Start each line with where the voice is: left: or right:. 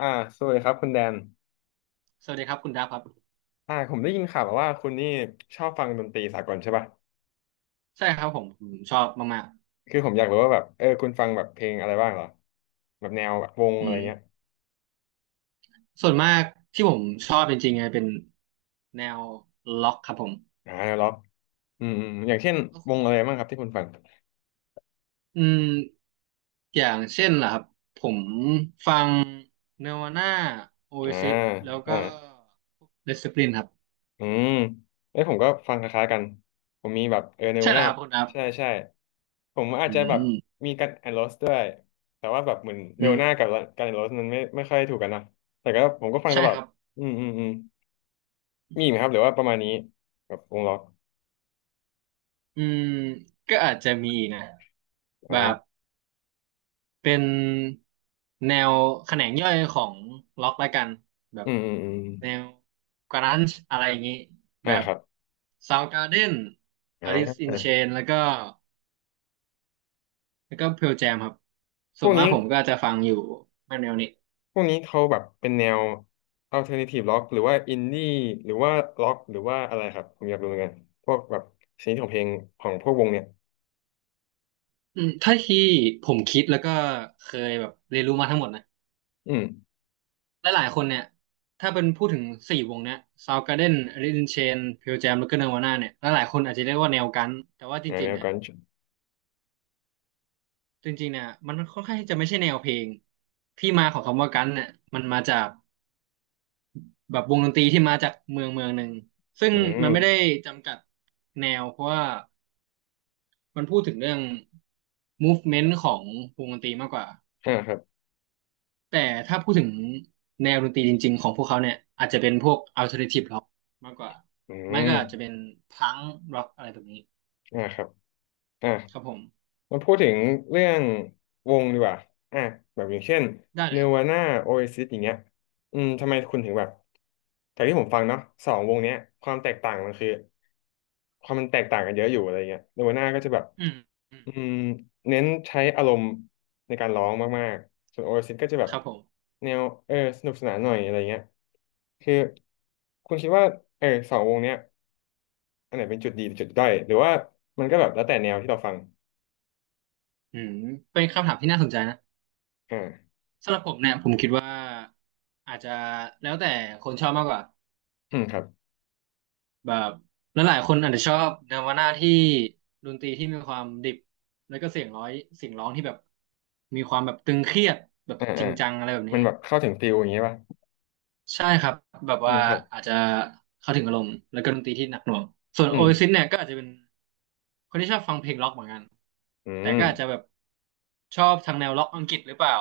left: อ่าสวัสดีครับคุณแดน
right: สวัสดีครับคุณดับครับ
left: ผมได้ยินข่าวมาว่าคุณนี่ชอบฟังดนตรีสากลใช่ป่ะ
right: ใช่ครับผมชอบมาก
left: คือผมอยากรู้ว่าแบบคุณฟังแบบเพลงอะไรบ้างเหรอแบบแนวแบบวง
right: ๆอื
left: อะไร
right: ม
left: เงี้ย
right: ส่วนมากที่ผมชอบจริงๆไงเป็นแนวล็อกครับผม
left: แนวล็อกอืมอืมอย่างเช่นวงอะไรบ้างครับที่คุณฟัง
right: อืมอย่างเช่นล่ะครับผมเนวาน่าโอเอ
left: อ่า
right: ซิสแล้ว
left: อ่า
right: ก็เดส p ิ l ลินครับ
left: อืมเอ้ยผมก็ฟังคล้ายๆกันผมมีแบบเน
right: ใช่
left: วา
right: แล้ว
left: น่า
right: ครับคุณดับ
left: ใช่ใช่ผมอาจ
right: อื
left: จะ
right: ม
left: แบบ
right: อืม
left: มีกันแอนด์โรสด้วยแต่ว่าแบบเหมือนเน
right: อื
left: วา
right: ม
left: น่ากับกันแอนด์โรสมันไม่ค่อยถูกกันนะแต่ก็ผมก็ฟังต
right: ใช่
left: ลอ
right: ค
left: ด
right: รับ
left: อืมอืมอืม มีไหมครับหรือว่าประมาณนี้แบบวงล็อก
right: อืมก็อาจจะมีนะแบ
left: อ่า
right: บ เป็นแนวแขนงย่อยของล็อกแล้วกันแบ
left: อื
right: บ
left: มอืมอืม
right: แนวกรันช์อะไรอย่างนี้
left: อ่า
right: แบบ
left: ครับ
right: Soundgarden
left: อ
right: Alice in
left: ่า
right: Chains แล้วก็ Pearl Jam ครับ
left: พ
right: ส่ว
left: วก
right: นมาก
left: นี้
right: ผมก็จะฟังอยู่มาแนวนี้
left: พวกนี้เขาแบบเป็นแนว alternative rock หรือว่า indie หรือว่า rock หรือว่าอะไรครับผมอยากรู้เหมือนกันพวกแบบชนิดของเพลงของพวกวงเนี่ย
right: อืมถ้าที่ผมคิดแล้วก็เคยแบบเรียนรู้มาทั้งหมดนะ
left: อืม
right: หลายๆคนเนี่ยถ้าเป็นพูดถึงสี่วงเนี้ย Soundgarden Alice in Chains Pearl Jam แล้วก็ Nirvana เนี่ยหลายๆคนอาจจะเรียกว่าแนวกันแต่ว่าจริ
left: แน
right: งๆ
left: ว
right: เนี่ย
left: กัน
right: จริงๆเนี่ยมันค่อนข้างที่จะไม่ใช่แนวเพลงที่มาของคำว่ากันเนี่ยมันมาจากแบบวงดนตรีที่มาจากเมืองเมืองหนึ่งซึ่ง
left: อื
right: มันไม่ได้
left: ม
right: จำกัดแนวเพราะว่ามันพูดถึงเรื่อง movement ของวงดนตรีมากกว่า
left: อ่าครับ
right: แต่ถ้าพูดถึงแนวดนตรีจริงๆของพวกเขาเนี่ยอาจจะเป็นพวก alternative rock มากกว่า
left: อื
right: ไม่
left: ม
right: ก็อาจจะเป็นพังร็อกอะไรแบบนี้
left: อ่าครับอ่า
right: ครับผม
left: มาพูดถึงเรื่องวงดีกว่าอ่ะแบบอย่างเช่น
right: ได้เล
left: เน
right: ยครับ
left: วาน่าโอเอซิสอย่างเงี้ยอืมทำไมคุณถึงแบบจากที่ผมฟังเนาะสองวงเนี้ยความแตกต่างมันคือความมันแตกต่างกันเยอะอยู่อะไรเงี้ยเนวาน่าก็จะแบบ
right: อืมอืม
left: อืมเน้นใช้อารมณ์ในการร้องมากๆส่วนโอเอซิสก็จะแบ
right: ค
left: บ
right: รับผม
left: แนวสนุกสนานหน่อยอะไรเงี้ยคือคุณคิดว่าสองวงเนี้ยอันไหนเป็นจุดดีเป็นจุดด้อยหรือว่ามันก็แบบแล้วแต่แนวที่เราฟัง
right: อืมเป็นคำถามที่น่าสนใจนะ
left: อ่า
right: สำหรับผมเนี่ยผมคิดว่าอาจจะแล้วแต่คนชอบมากกว่า
left: อืมครับ
right: แบบแลหลายๆคนอาจจะชอบแนวหน้าที่ดนตรีที่มีความดิบแล้วก็เสียงร้อยเสียงร้องที่แบบมีความแบบตึงเครียดแบบ
left: อ่า
right: จ
left: อ่า
right: ริงจังอะไรแบบ
left: มั
right: นี้
left: นแบบเข้าถึงฟิลอย่างงี้ป่ะ
right: ใช่ครับแบบ
left: อื
right: ว่า
left: มครับ
right: อาจจะเข้าถึงอารมณ์แล้วก็ดนตรีที่หนักหน่วงส่วน
left: อื
right: โอ
left: ม
right: เอซิสเนี่ยก็อาจจะเป็นคนที่ชอบฟังเพลงร็อกเหมือนกัน
left: อื
right: แต่
left: ม
right: ก็อาจจะแบบชอบทางแนวร็อกอังกฤษหรือเปล่า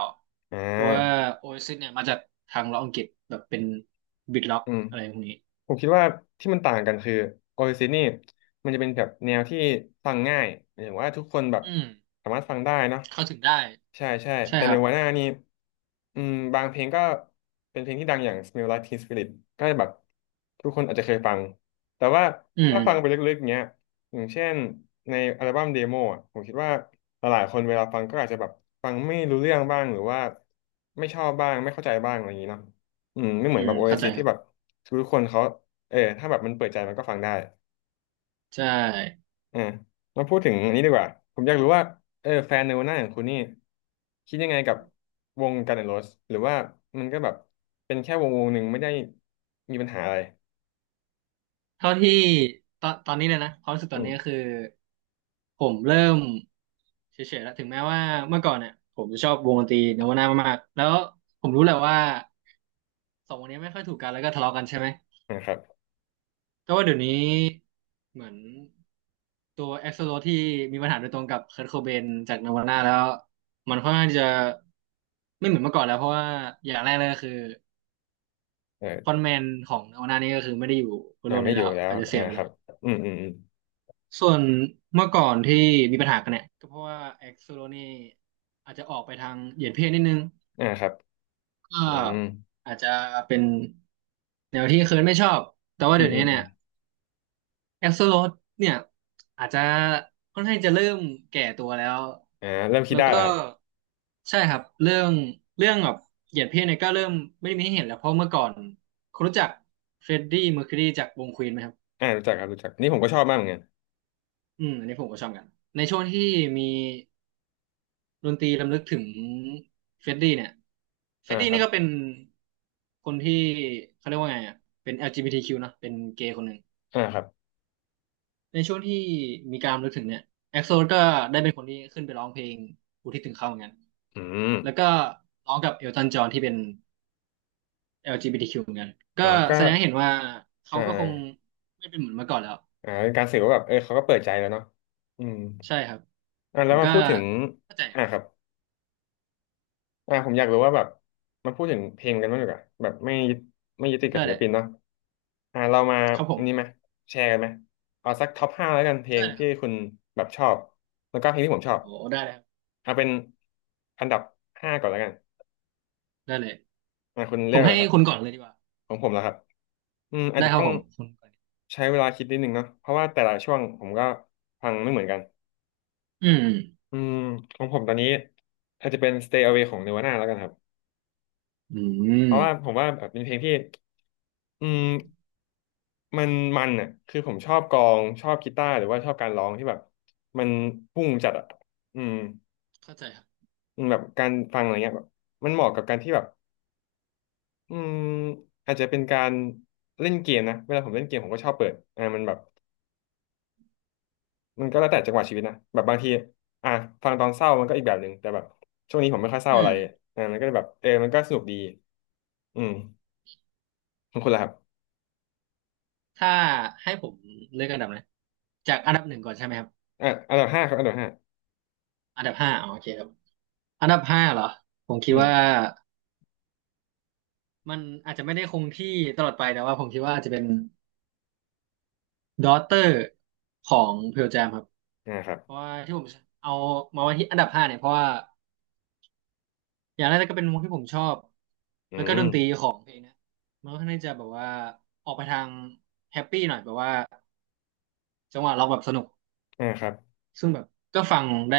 left: อ่
right: เพราะว่า
left: า
right: o อ s i s เอสเนี่ยมาจากทางล็อกอังกฤษแบบเป็นบิทล็อก
left: อืม
right: อะไรพวกนี้
left: ผมคิดว่าที่มันต่างกันคือโอเอซิสนี่มันจะเป็นแบบแนวที่ฟังง่ายหมายถึงว่าทุกคนแบบ
right: อืม
left: สามารถฟังได้เนาะ
right: เข้าถึงได้
left: ใช่ใช่
right: ใช่
left: แต่
right: ค
left: ใน
right: รับ
left: วาน่านี่อืมบางเพลงก็เป็นเพลงที่ดังอย่าง Smell Like Teen Spirit ก็แบบทุกคนอาจจะเคยฟังแต่ว่า
right: อืม
left: ถ้า
right: อืม
left: ฟังไปลึกๆเงี้ยอย่างเช่นในอัลบั้มเดโมอะผมคิดว่าหลายๆคนเวลาฟังก็อาจจะแบบฟังไม่รู้เรื่องบ้างหรือว่าไม่ชอบบ้างไม่เข้าใจบ้างอะไรอย่างนี้เนาะอืมไม่
right: อื
left: เหมือนแบ
right: ม
left: บโอเอ
right: เข้าใจ
left: ซิส
right: ค
left: ที่
right: รั
left: แบบ
right: บ
left: ทุกคนเขาถ้าแบบมันเปิดใจมันก็ฟังได้
right: ใช่
left: อ่ามาพูดถึงอันนี้ดีกว่าผมอยากรู้ว่าแฟนในวันหน้าขอย่างคุณนี่คิดยังไงกับวงกัน n อนโร o s สหรือว่ามันก็แบบเป็นแค่วงหนึ่งไม่ได้มีปัญหาอะไร
right: เท่าที่ตอนนี้เลยนะความรู้สึกต
left: อื
right: อน
left: ม
right: นี้ก็คือผมเริ่มเฉยๆแล้วถึงแม้ว่าเมื่อก่อนเนี่ยผมจะชอบวงดนตรีโนวาน่ามากๆแล้วผมรู้แหละว่าสองวงนี้ไม่ค่อยถูกกันแล้วก็ทะเลาะกันใช่ไหม
left: นะครับ
right: ก็ว่าเดี๋ยวนี้เหมือนตัวเอ็กโซโลที่มีปัญหาโดยตรงกับเคิร์ o โคเบนจากนาวาน่าแล้วมันค่อนข้างจะไม่เหมือนเมื่อก่อนแล้วเพราะว่าอย่างแรกเลยก็คือ
left: เอ
right: ฟอน
left: อ
right: ต์แมนของนาวาน่านี่ก็คือไม่ได้อยู่บนโลก
left: ไม่
right: นี้
left: อ
right: แล้
left: ยู่
right: ว
left: แล้ว
right: อาจจะเสียไป
left: ครั
right: แล้ว
left: บอืมอืมอืม
right: ส่วนเมื่อก่อนที่มีปัญหากันเนี่ยก็เพราะว่าเอ็กโซโลนี่อาจจะออกไปทางเหยียดเพศนิดนึง
left: อ่าครับ
right: ก็
left: อืม
right: อาจจะเป็นแนวที่เคิร์ดไม่ชอบแต่ว่า
left: อื
right: เดี๋
left: ม
right: ยว
left: อื
right: นี้
left: มอื
right: เนี่
left: ม
right: ย แอสโซโลดเนี่ยอาจจะค่อนข้างจะเริ่มแก่ตัวแล้ว
left: เริ่มคิด
right: แล้ว
left: ได้
right: ก็
left: แล้วครับ
right: ใช่ครับเรื่องเรื่องแบบเหยียดเพศเนี่ยก็เริ่มไม่มีให้เห็นแล้วเพราะเมื่อก่อนคุณรู้จักเฟรดดี้เมอร์คิวรีจากวงควีนไหมครับ
left: รู้จักครับรู้จักนี่ผมก็ชอบมากเหมือนกัน
right: อืมอันนี้ผมก็ชอบเหมือนกันในช่วงที่มีดนตรีรำลึกถึงเฟรดดี้เนี่ยเฟร
left: อ่า
right: ดดี้
left: ครั
right: นี่
left: บ
right: ก็เป็นคนที่เขาเรียกว่าไงอ่ะเป็น LGBTQ เนอะเป็นเกย์คนหนึ่ง
left: อ่าครับ
right: ในช่วงที่มีการรำลึกถึงเนี่ยเอ็กโซก็ได้เป็นคนที่ขึ้นไปร้องเพลงอุทิศถึงเขาเหมือนกัน
left: อืม
right: แล้วก็ร้องกับเอลตันจอห์นที่เป็น LGBTQ เหมือนกันก็
left: อ๋อก็
right: แสดงให้เห็นว่าเขา
left: อ่
right: ก็คง
left: า
right: ไม่เป็นเหมือนเมื่อก่อนแล้ว
left: เป็นการสื่อว่าแบบเขาก็เปิดใจแล้วเนาะอืม
right: ใช่ครับผ
left: แล้ว
right: ม
left: มา
right: ก็
left: พูดถึง
right: เข้าใจ
left: อ่าครับผมอยากรู้ว่าแบบมาพูดถึงเพลงกันบ้างดีกว่าแบบไม่ยึดติดกับ
right: ได้
left: ศิ
right: เล
left: ล
right: ย
left: ปินเนาะเรามา
right: ครับผ
left: อั
right: ม
left: นนี้ไหมแชร์กันไหมเอาสักท็อปห้าแล้วกันเพล
right: ได้
left: ง
right: เลยค
left: ที่
right: รับ
left: คุณแบบชอบแล้วก็เพลงที่ผมชอบ
right: โอ้ได้เลยครับ
left: เอาเป็นอันดับห้าก่อนแล้วกัน
right: ได้เลย
left: คุณ
right: ผ
left: เลือ
right: ม
left: กอะ
right: ให้
left: ไรครับ
right: คุณก่อนเลยดีกว่า
left: ของผมแล้วครับอืมอาจ
right: ได้
left: จะ
right: ครั
left: ต้
right: บ
left: อง
right: ผมคุณก่อน
left: ใช้เวลาคิดนิดนึงเนาะเพราะว่าแต่ละช่วงผมก็ฟังไม่เหมือนกัน
right: อืม
left: อืมของผมตอนนี้อาจจะเป็น Stay Away ของ Nirvana แล้วกันครับ
right: อื
left: เพราะว่า
right: ม
left: ผมว่าแบบเป็นเพลงที่อืมมันมันอ่ะคือผมชอบกลองชอบกีตาร์หรือว่าชอบการร้องที่แบบมันพุ่งจัดอ่ะอืม
right: เข้าใจครับ
left: อืมแบบการฟังอะไรเงี้ยแบบมันเหมาะกับการที่แบบอืมอาจจะเป็นการเล่นเกมนะเวลาผมเล่นเกมผมก็ชอบเปิดมันแบบมันก็แล้วแต่จังหวะชีวิตนะแบบบางทีอ่ะฟังตอนเศร้ามันก็อีกแบบหนึ่งแต่แบบช่วงนี้ผมไม่ค่อยเศร้า
right: อื
left: อะไร
right: ม
left: มันก็เลยแบบมันก็สนุกดีอืมของคุณล่ะครับ
right: ถ้าให้ผมเลือกอันดับนะจากอันดับหนึ่งก่อนใช่ไหมครับ
left: อ่ะอันดับห้าครับอันดับห้า
right: อันดับห้าอ๋อโอเคครับ อันดับห้าเหรอผมคิ
left: อื
right: ด
left: ม
right: ว่ามันอาจจะไม่ได้คงที่ตลอดไปแต่ว่าผมคิดว่าอาจจะเป็น d a u g h t e r ของเพล j จ m ครับ
left: อ่าครับ
right: เพราะว่าที่ผมเอามาไว้ที่อันดับห้าเนี่ยเพราะว่าอย่างแรกก็เป็นวงที่ผมชอบ
left: อื
right: แล้วก็ด
left: ม
right: นตรีของเพลงเนะมันก็ค่อนข้างจะแบบว่าออกไปทางแฮปปี้หน่อยแบบว่าจังหวะร้องแบบสนุก
left: อ่าครับ
right: ซึ่งแบบก็ฟังได้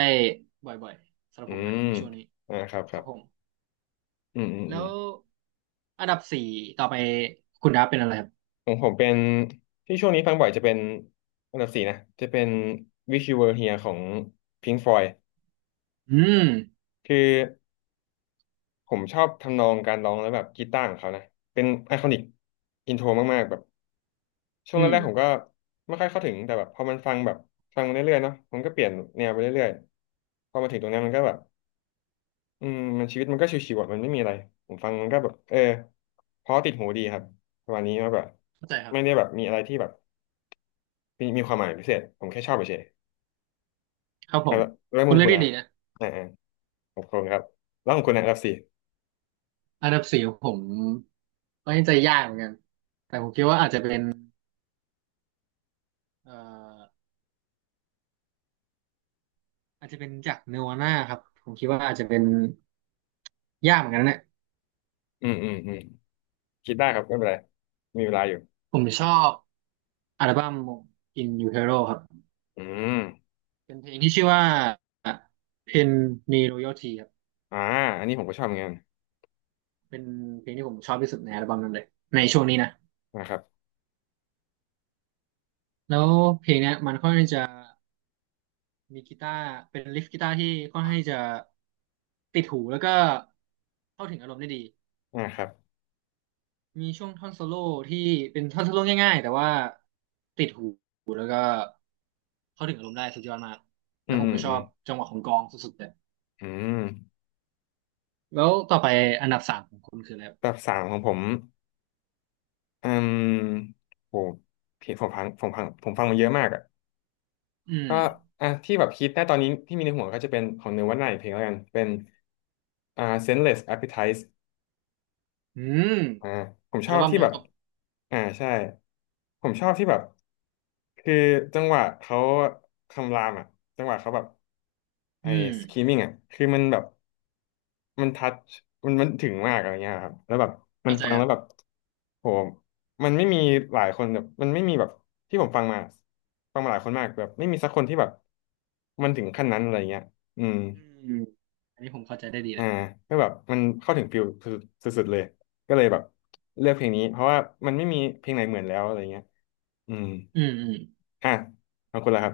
right: บ่อยๆสำหรับ
left: อื
right: ผมนะ
left: ม
right: ในช่วงนี้
left: อ่าครับค
right: ค
left: รั
right: รับ
left: บ
right: ผม
left: อืมอืมอื
right: แล้
left: ม
right: วอันดับสี่ต่อไปคุณดับเป็นอะไรครับ
left: ของผมเป็นที่ช่วงนี้ฟังบ่อยจะเป็นอันดับสี่นะจะเป็น Wish You Were Here ของ Pink Floyd
right: อืม
left: คือผมชอบทำนองการร้องแล้วแบบกีตาร์ของเขานะเป็นไอคอนิกอินโทรมากๆแบบช่วง
right: อื
left: แร
right: ม
left: กๆผมก็ไม่ค่อยเข้าถึงแต่แบบพอมันฟังแบบฟังมาเรื่อยๆเนาะมันก็เปลี่ยนแนวไปเรื่อยๆพอมาถึงตรงนี้มันก็แบบ อืมมันชีวิตมันก็ชิวๆอ่ะมันไม่มีอะไรผมฟังมันก็แบบเออเพราะติดหูดีครับประมาณนี้ว่าแบบ
right: เข้าใจครับ
left: ไม่ได้แบบมีอะไรที่แบบมีความหมายพิเศษผมแค่ชอบเฉย
right: ครับ
left: ๆ
right: ผ
left: แล้ว
right: ม
left: แล้ว
right: คุ
left: มุ
right: ณ
left: ม
right: เลือ
left: คุ
right: ก
left: ณ
right: ที
left: นะครั
right: ดี
left: บ
right: นะ
left: อ่าอ่าของคุณครับแล้วของคุณนะครับสี่
right: อันดับสี่ของผมก็ยังใจยากเหมือนกันแต่ผมคิดว่าอาจจะเป็นเอ่ออาจจะเป็นจากเนวาน่าครับผมคิดว่าอาจจะเป็นยากเหมือนกันนะเนี่ย
left: อืมอืมอืมคิดได้ครับไม่เป็นไรมีเวลาอยู่
right: ผมชอบอัลบั้ม In Utero ครับ
left: อืม
right: เป็นเพลงที่ชื่อว่า Pen Ni Royalty ครับ
left: อ่าอันนี้ผมก็ชอบเหมือนกัน
right: เป็นเพลงที่ผมชอบที่สุดในอัลบั้มนั้นเลยในช่วงนี้นะ
left: นะครับ
right: แล้วเพลงเนี้ยมันค่อนข้างจะมีกีตาร์เป็นลิฟกีตาร์ที่ค่อนข้างจะติดหูแล้วก็เข้าถึงอารมณ์ได้ดี
left: นะครับ
right: มีช่วงท่อนโซโล่ที่เป็นท่อนโซโล่ง่ายๆแต่ว่าติดหูแล้วก็เข้าถึงอารมณ์ได้สุดยอดมาก
left: อื
right: แล้ว
left: ม
right: ผม
left: อืม
right: ก็ช
left: อื
right: อ
left: ม
right: บจังหวะของกลองสุดๆเลย
left: อืม
right: แล้วต่อไปอันดับสามของคุณคืออะไรครั
left: แบ
right: บ
left: บสามของผมอืมโหผมฟังมาเยอะมากอ่ะ
right: อืม
left: ก็อ่ะที่แบบคิดได้ตอนนี้ที่มีในหัวก็จะเป็นของเนื้อวันไหนเพลงแล้วกันเป็นSenseless Appetite
right: อืม
left: อ่าผมช
right: อั
left: อ
right: ล
left: บ
right: บั้ม
left: ที่
right: เดีย
left: แบ
right: ว
left: บ
right: กับ
left: อ่าใช่ผมชอบที่แบบคือจังหวะเขาคำรามอ่ะจังหวะเขาแบบไอ้
right: อืม
left: screaming อ่ะคือมันแบบ มันทัชมันถึงมากอะไรเงี้ยครับแล้วแบบมัน
right: เข้าใจ
left: ฟัง
right: ค
left: แล้
right: รั
left: วแบบ
right: บ
left: โหมันไม่มีหลายคนแบบมันไม่มีแบบที่ผมฟังมาฟังมาหลายคนมากแบบไม่มีสักคนที่แบบมันถึงขั้นนั้นอะไรเงี้ยอืม
right: อืมอันนี้ผมเข้าใจได้ดีเล
left: อ่า
right: ย
left: ก็แบบมันเข้าถึงฟิลสุดสุดๆเลยก็เลยแบบเลือกเพลงนี้เพราะว่ามันไม่มีเพลงไหนเหมือนแล้วอะไรเงี้ยอืม
right: อืมอืม
left: อ่ะเอาคนละครับ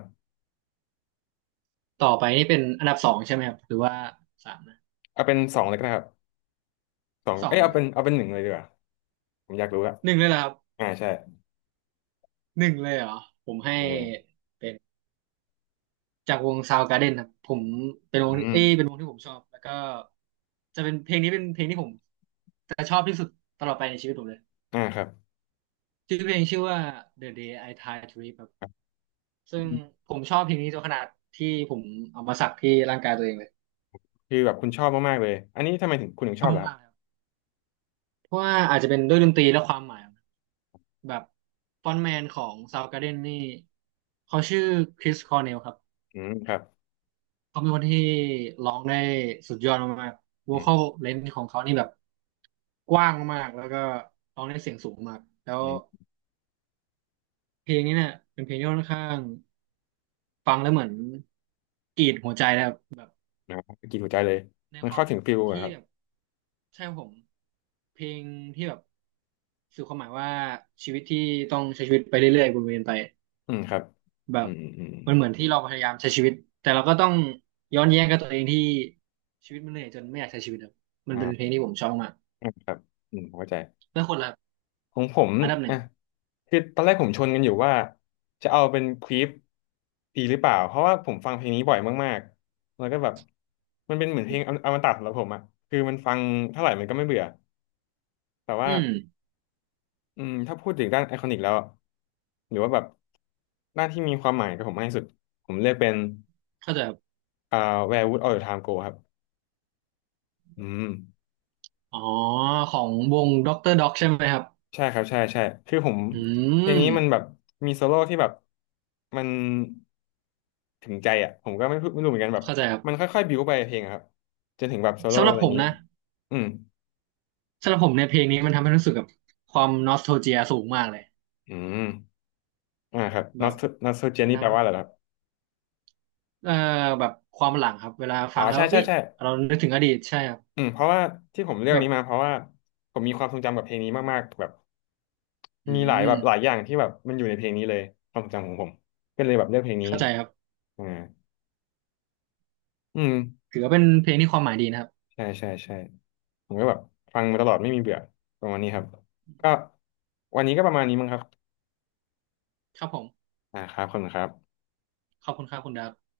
right: ต่อไปนี่เป็นอันดับสองใช่ไหมครับหรือว่าสามนะ
left: เอาเป็นสองเลยก็ได้ครับสอง
right: สอ
left: เอ้
right: ง
left: ย
right: เลย
left: เอา
right: เหรอ
left: เป็
right: ค
left: น
right: รับ
left: เอาเป็นหนึ่งเลยดีกว่าผมอยากรู้อะ
right: หนึ่งเลยเหรอครับ
left: อ่าใช่
right: หนึ่งเลยเหรอผมให้
left: หนึ่งเลย
right: เป็น จากวง Soundgarden ครับผมเป็นว
left: อื
right: งที่
left: ม
right: เอ้ยเป็นวงที่ผมชอบแล้วก็จะเป็นเพลงนี้เป็นเพลงที่ผมจะชอบที่สุดตลอดไปในชีวิตผมเลย
left: อ่าครับ
right: ชื่อเพลงชื่อว่า The Day I Try to Live ครับซึ่งผมชอบเพลงนี้จนขนาดที่ผมเอามาสักที่ร่างกายตัวเองเลย
left: คือแบบคุณชอบมากๆเลยอันนี้ทำไมถึงคุณถึง
right: ช
left: ชอ
right: อ
left: บลหร
right: บ
left: ครับ
right: มากๆเลยครับเพราะว่าอาจจะเป็นด้วยดนตรีและความหมายของมันแบบฟรอนต์แมนของ Soundgarden นี่เขาชื่อคริสคอร์เนลครับ
left: อืมครับ
right: เขาเป็นคนที่ร้องได้สุดยอดมากๆ
left: อื
right: vocal
left: ม
right: range ของเขานี่แบบ กว้างมากๆแล้วก็ร้องได้เสียงสูงมากแล้ว
left: อืม
right: เพลงนี้เนี่ยเป็นเพลงที่ค่อนข้างฟังแล้วเหมือนกรีดหัวใจนะครับ
left: นะครับกินหัวใจเลย
right: ใน
left: มัน
right: ความ
left: เข้า
right: ห
left: ถึ
right: มา
left: ง
right: ย
left: ฟิลอะ
right: ที่
left: ครับ
right: แบบใช่ครับผมเพลงที่แบบสื่อความหมายว่าชีวิตที่ต้องใช้ชีวิตไปเรื่อยๆวนเวียนไป
left: อืมครับ
right: แบ
left: อื
right: บ
left: มอืมอืม
right: มันเหมือนที่เราพยายามใช้ชีวิตแต่เราก็ต้องย้อนแย้งกับตัวเองที่ชีวิตมันเหนื่อยจนไม่อยากใช้ชีวิตครับมันเป็นเพลง
left: อ่า
right: ที่ผมชอบมาก
left: อ่าครับอืมเข้าใจ
right: แล้วคนละ
left: ของผม
right: อันดับหนึ่
left: อ่ะ
right: ง
left: คือตอนแรกผมชนกันอยู่ว่าจะเอาเป็นควีฟดีหรือเปล่า เพราะว่าผมฟังเพลงนี้บ่อยมากๆแล้วก็แบบมันเป็นเหมือนเพลงอมตะสำหรับผมอะคือมันฟังเท่าไหร่มันก็ไม่เบื่อแต่
right: อื
left: ว่า
right: ม
left: อืมถ้าพูดถึงด้านไอคอนิกแล้วอะหรือว่าแบบด้านที่มีความหมายกับผมมากที่สุดผมเลือกเป็น
right: เข้าใจ
left: อ่า Where Would All the Time Go ครับอืม
right: อ๋อของวงด็อกเตอร์ด็อกใช่ไหมครับ
left: ใช่ครับใช่ใช่คือผม
right: อื
left: เพลง
right: ม
left: นี้มันแบบมีโซโล่ที่แบบมันถึงใจอ่ะผมก็ไม่พูดไม่รู้เหมือนกันแบบ
right: เข้าใจครั
left: มัน
right: บ
left: ค่อยๆบิวไปเพลงอะครับจนถึงแบบโซโล่
right: สำหรั
left: อะ
right: บ
left: ไรอ
right: ผ
left: ย่าง
right: ม
left: นี้
right: นะ
left: อืม
right: สำหรับผมในยเพลงนี้มันทำให้รู้สึกกับความนอสโทเจียสูงมากเลย
left: อืมอ่าครับ
right: แบ
left: Not
right: บ
left: Not So
right: มัน
left: Jenny
right: ท
left: แปลว่าอะไรเหรอครับ
right: ำแบบความหลังครับเวลา
left: อ๋
right: ฟั
left: อ
right: งแล้
left: ใช่
right: ว
left: ใช่
right: เอ้ย
left: ใช่
right: เรานึกถึงอดีตใช่ครับ
left: อืมเพราะว่าที่ผมเลือก
right: แบบ
left: นี้มาเพราะว่าผมมีความทรงจำกับเพลงนี้มากๆแบบ
right: อื
left: มีหลายแบ
right: ม
left: บหลายอย่างที่แบบมันอยู่ในเพลงนี้เลยความทรงจำของผมก็เลยแบบเลือกเพลงนี้
right: เข้าใจครับ
left: อ่าอืม
right: ถือว่าเป็นเพลงที่ความหมายดีนะครับ
left: ใช่ใช่ใช่ผมก็แบบฟังมาตลอดไม่มีเบื่อประมาณนี้ครับก็วันนี้ก็ประมาณนี้มั้งครับ
right: ครับผม
left: อ่าครับขอบคุณครับ
right: ขอบคุณครับคุณดับ